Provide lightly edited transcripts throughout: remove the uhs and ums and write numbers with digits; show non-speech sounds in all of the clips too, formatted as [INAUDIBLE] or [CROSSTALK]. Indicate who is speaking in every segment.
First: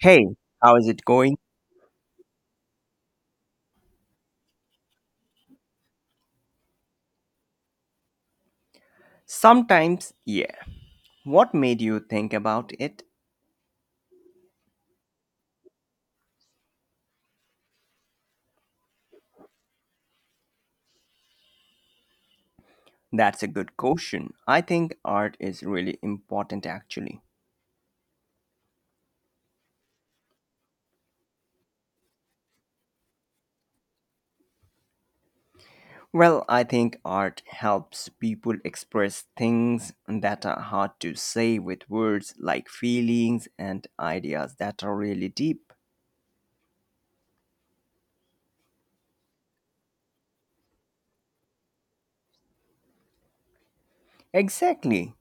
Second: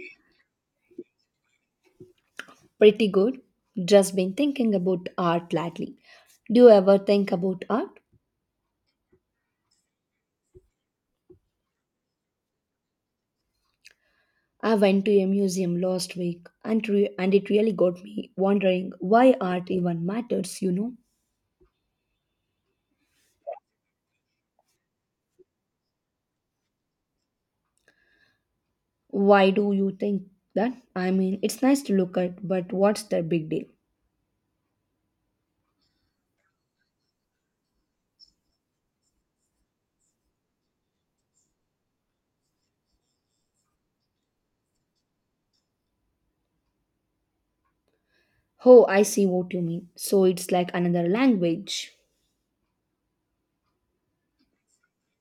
Speaker 1: Hey, how is it going?
Speaker 2: Pretty good. Just been thinking about art lately. Do you ever think about art?
Speaker 1: Sometimes, yeah. What made you think about it?
Speaker 2: I went to a museum last week and, and it really got me wondering why art even matters, you know?
Speaker 1: That's a good question. I think art is really important actually.
Speaker 2: Why do you think that? I mean, it's nice to look at, but what's the big deal?
Speaker 1: Well, I think art helps people express things that are hard to say with words, like feelings and ideas that are really deep.
Speaker 2: Oh, I see what you mean. So it's like another language.
Speaker 1: Exactly.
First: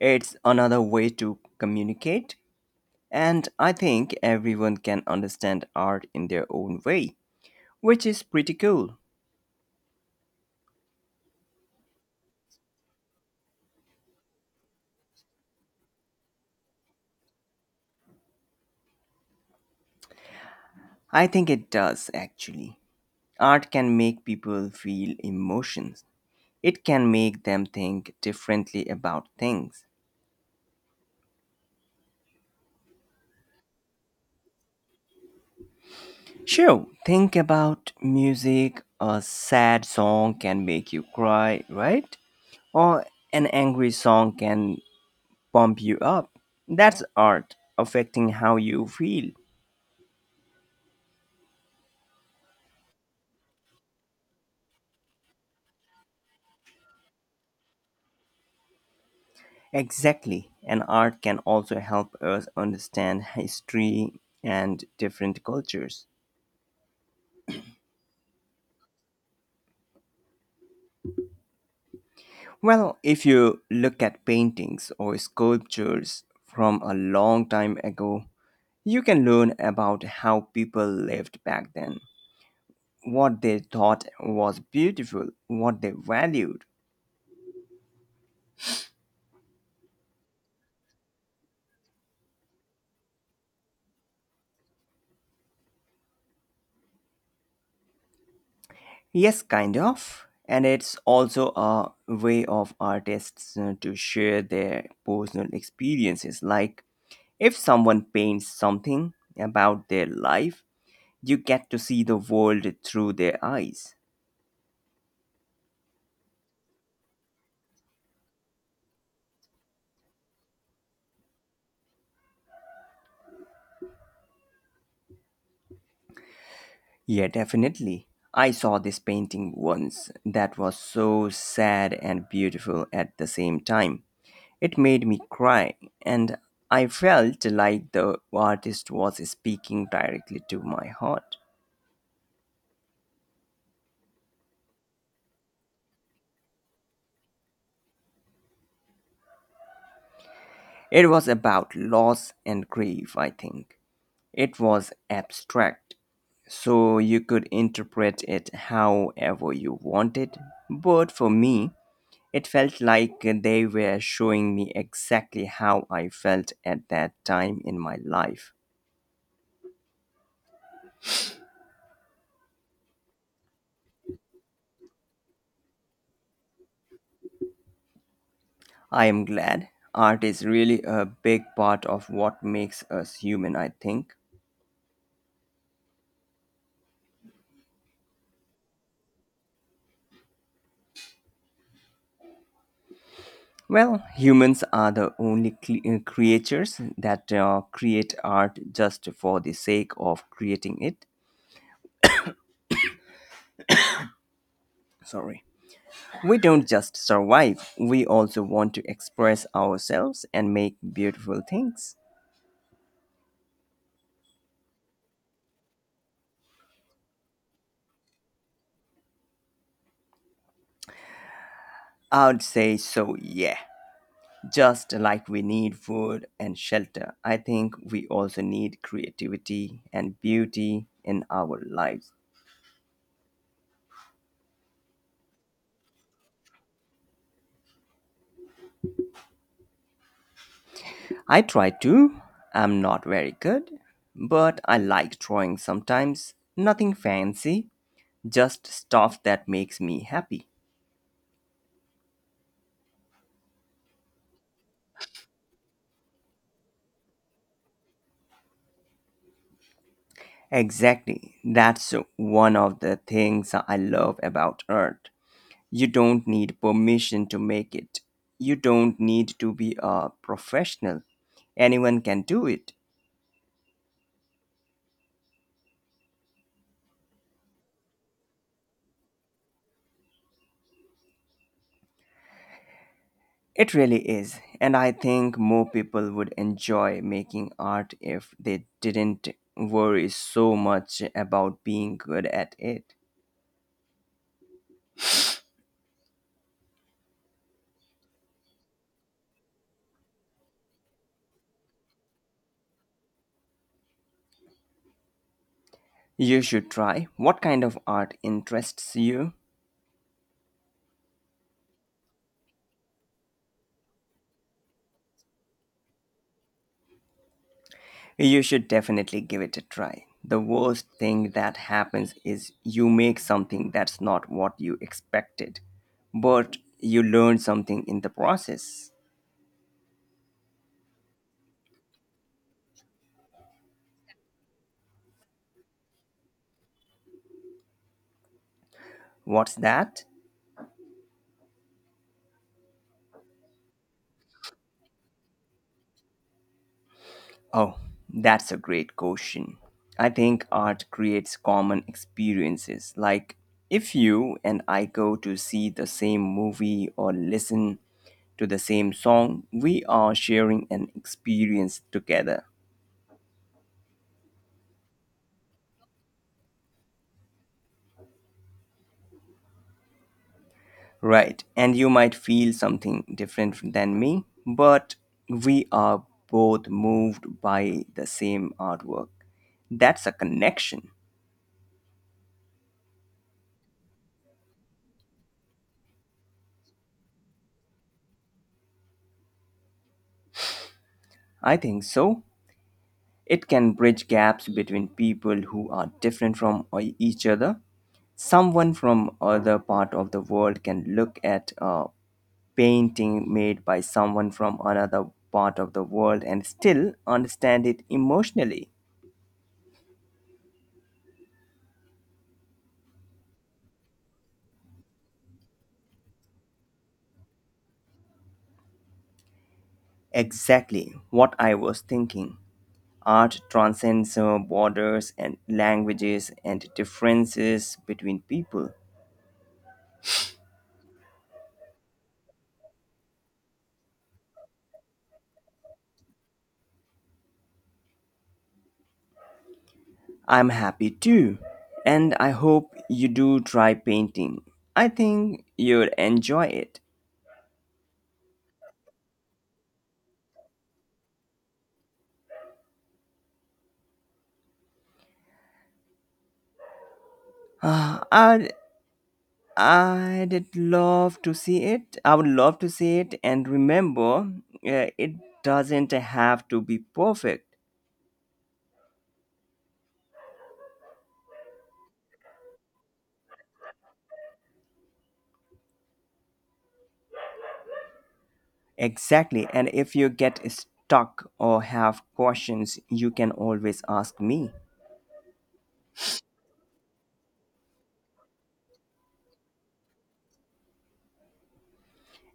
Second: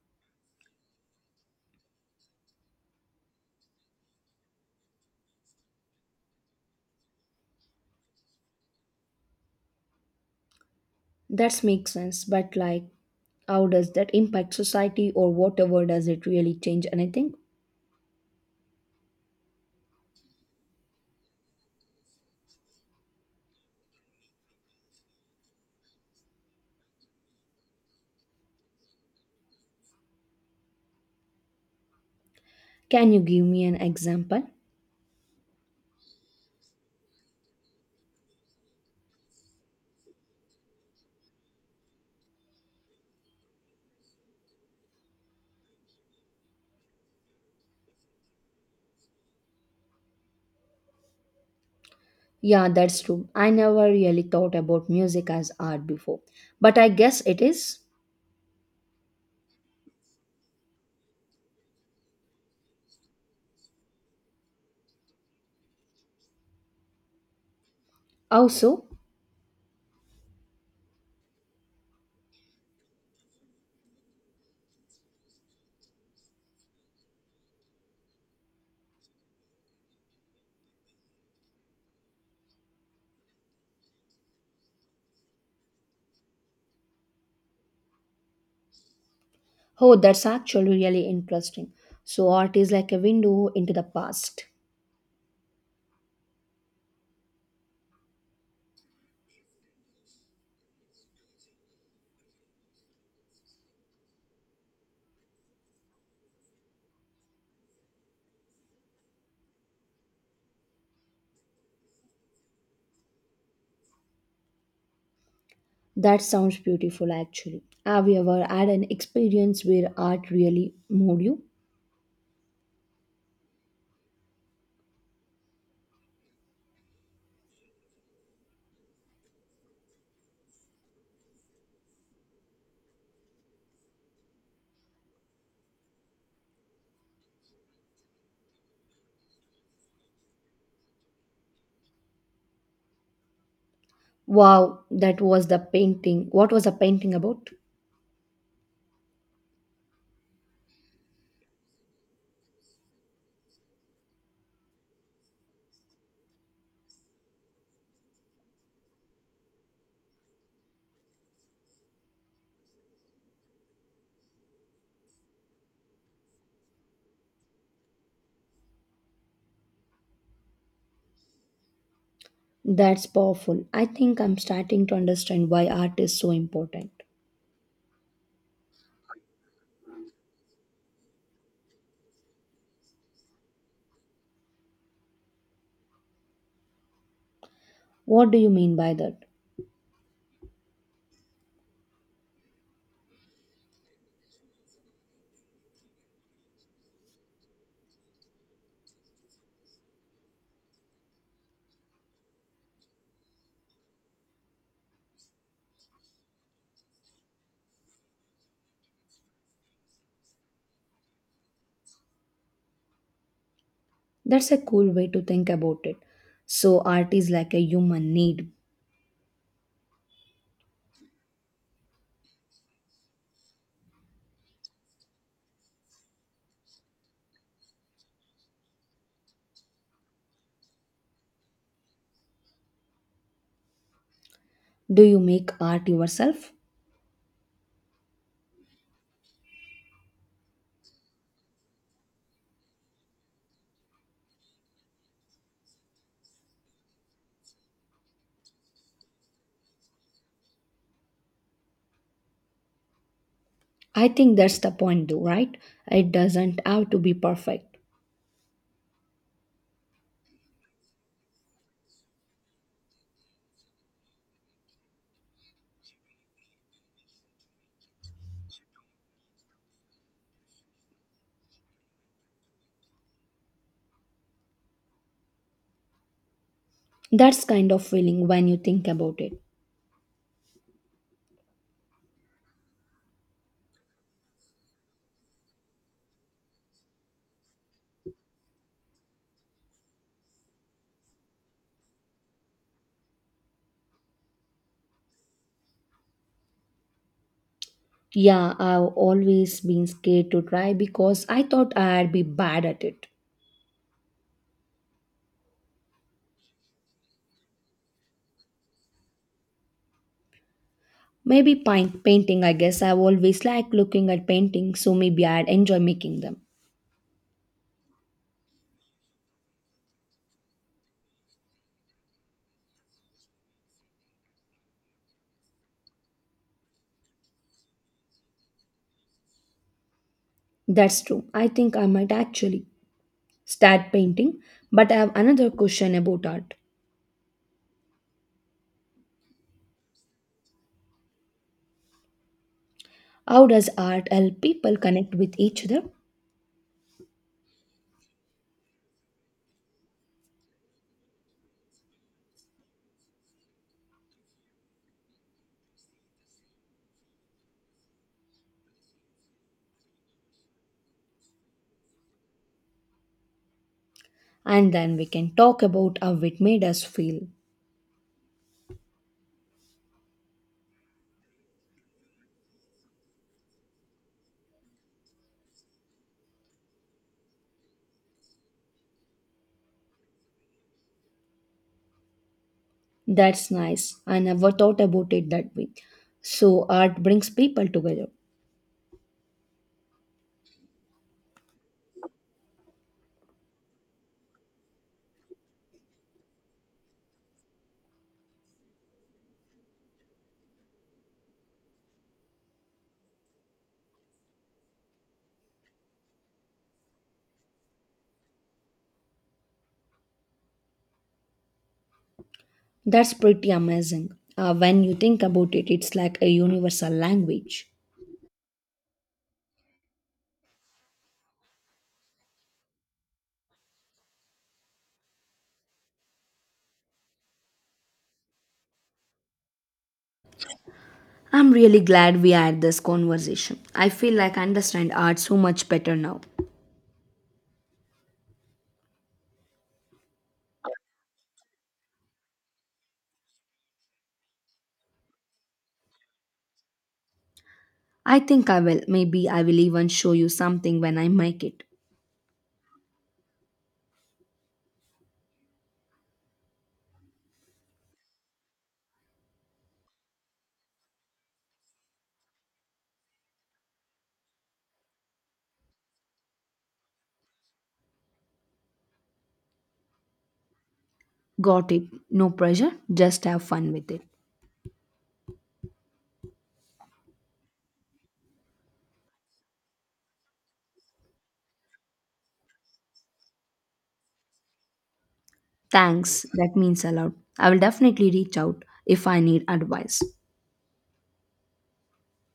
Speaker 1: It's another way to communicate, and I think everyone can understand art in their own way, which is pretty cool.
Speaker 2: That makes sense, but like, how does that impact society or whatever? Does it really change anything?
Speaker 1: I think it does actually. Art can make people feel emotions. It can make them think differently about things.
Speaker 2: Can you give me an example?
Speaker 1: Sure, think about music. A sad song can make you cry, right? Or an angry song can pump you up. That's art affecting how you feel.
Speaker 2: Yeah, that's true. I never really thought about music as art before, but I guess it is.
Speaker 1: Exactly. And art can also help us understand history and different cultures.
Speaker 2: Also,
Speaker 1: Well, if you look at paintings or sculptures from a long time ago, you can learn about how people lived back then, what they thought was beautiful, what they valued.
Speaker 2: oh, that's actually really interesting. So, art is like a window into the past.
Speaker 1: Yes, kind of. And it's also a way of artists to share their personal experiences. Like, if someone paints something about their life, you get to see the world through their eyes.
Speaker 2: That sounds beautiful, actually. Have you ever had an experience where art really moved you?
Speaker 1: Yeah, definitely. I saw this painting once that was so sad and beautiful at the same time. It made me cry, and I felt like the artist was speaking directly to my heart.
Speaker 2: Wow, that was the painting. What was the painting about?
Speaker 1: It was about loss and grief, I think. It was abstract, so you could interpret it however you wanted. But for me, it felt like they were showing me exactly how I felt at that time in my life.
Speaker 2: That's powerful. I think I'm starting to understand why art is so important.
Speaker 1: I am glad. Art is really a big part of what makes us human, I think.
Speaker 2: What do you mean by that?
Speaker 1: Well, humans are the only creatures that create art just for the sake of creating it. Sorry. We don't just survive, we also want to express ourselves and make beautiful things.
Speaker 2: That's a cool way to think about it. So, art is like a human need.
Speaker 1: I would say so, yeah. Just like we need food and shelter, I think we also need creativity and beauty in our lives.
Speaker 2: Do you make art yourself?
Speaker 1: I try to. I'm not very good, but I like drawing sometimes. Nothing fancy, just stuff that makes me happy.
Speaker 2: I think that's the point, though, right? It doesn't have to be perfect.
Speaker 1: Exactly. That's one of the things I love about art. You don't need permission to make it. You don't need to be a professional. Anyone can do it.
Speaker 2: That's kind of feeling when you think about it.
Speaker 1: It really is, and I think more people would enjoy making art if they didn't worry so much about being good at it.
Speaker 2: Yeah, I've always been scared to try because I thought I'd be bad at it.
Speaker 1: You should try. What kind of art interests you?
Speaker 2: Maybe paint, painting, I guess. I've always liked looking at paintings, so maybe I'd enjoy making them.
Speaker 1: You should definitely give it a try. The worst thing that happens is you make something that's not what you expected, but you learn something in the process.
Speaker 2: That's true. I think I might actually start painting. But I have another question about art.
Speaker 1: What's that?
Speaker 2: How does art help people connect with each other?
Speaker 1: Oh, that's a great question. I think art creates common experiences. Like, if you and I go to see the same movie or listen to the same song, we are sharing an experience together.
Speaker 2: And then we can talk about how it made us feel.
Speaker 1: Right, and you might feel something different than me, but we are both moved by the same artwork. That's a connection.
Speaker 2: That's nice. I never thought about it that way. So, art brings people together.
Speaker 1: I think so. It can bridge gaps between people who are different from each other. Someone from other part of the world can look at a painting made by someone from another part of the world and still understand it emotionally.
Speaker 2: That's pretty amazing. When you think about it, it's like a universal language.
Speaker 1: Exactly what I was thinking. Art transcends borders and languages and differences between people.
Speaker 2: I'm really glad we had this conversation. I feel like I understand art so much better now.
Speaker 1: I'm happy too, and I hope you do try painting. I think you'd enjoy it.
Speaker 2: I think I will. Maybe I will even show you something when I make it.
Speaker 1: [SIGHS] Ah, I'd love to see it. I would love to see it, and remember, it doesn't have to be perfect.
Speaker 2: Got it. No pressure. Just have fun with it.
Speaker 1: Exactly, and if you get stuck or have questions, you can always ask me.
Speaker 2: Thanks, that means a lot. I will definitely reach out if I need advice.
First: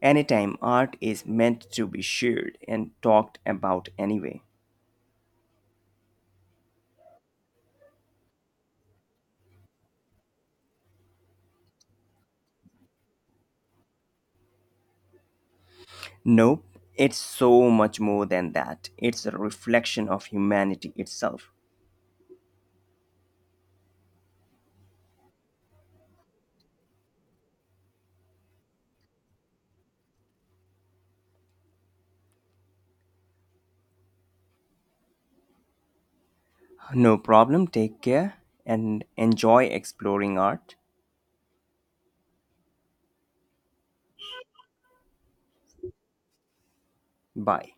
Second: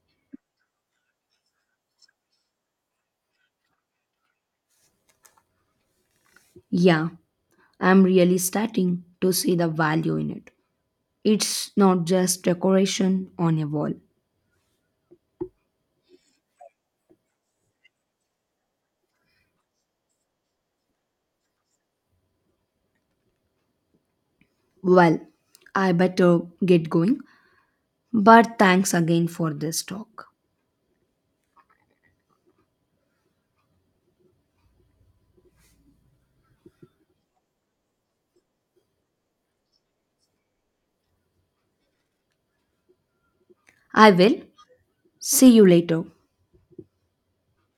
Speaker 1: Anytime art is meant to be shared and talked about anyway.
Speaker 2: Yeah, I'm really starting to see the value in it. It's not just decoration on a wall.
Speaker 1: Nope, it's so much more than that. It's a reflection of humanity itself.
Speaker 2: Well, I better get going, but thanks again for this talk.
Speaker 1: No problem, take care and enjoy exploring art.
Speaker 2: I will. See you later.
Speaker 1: Bye.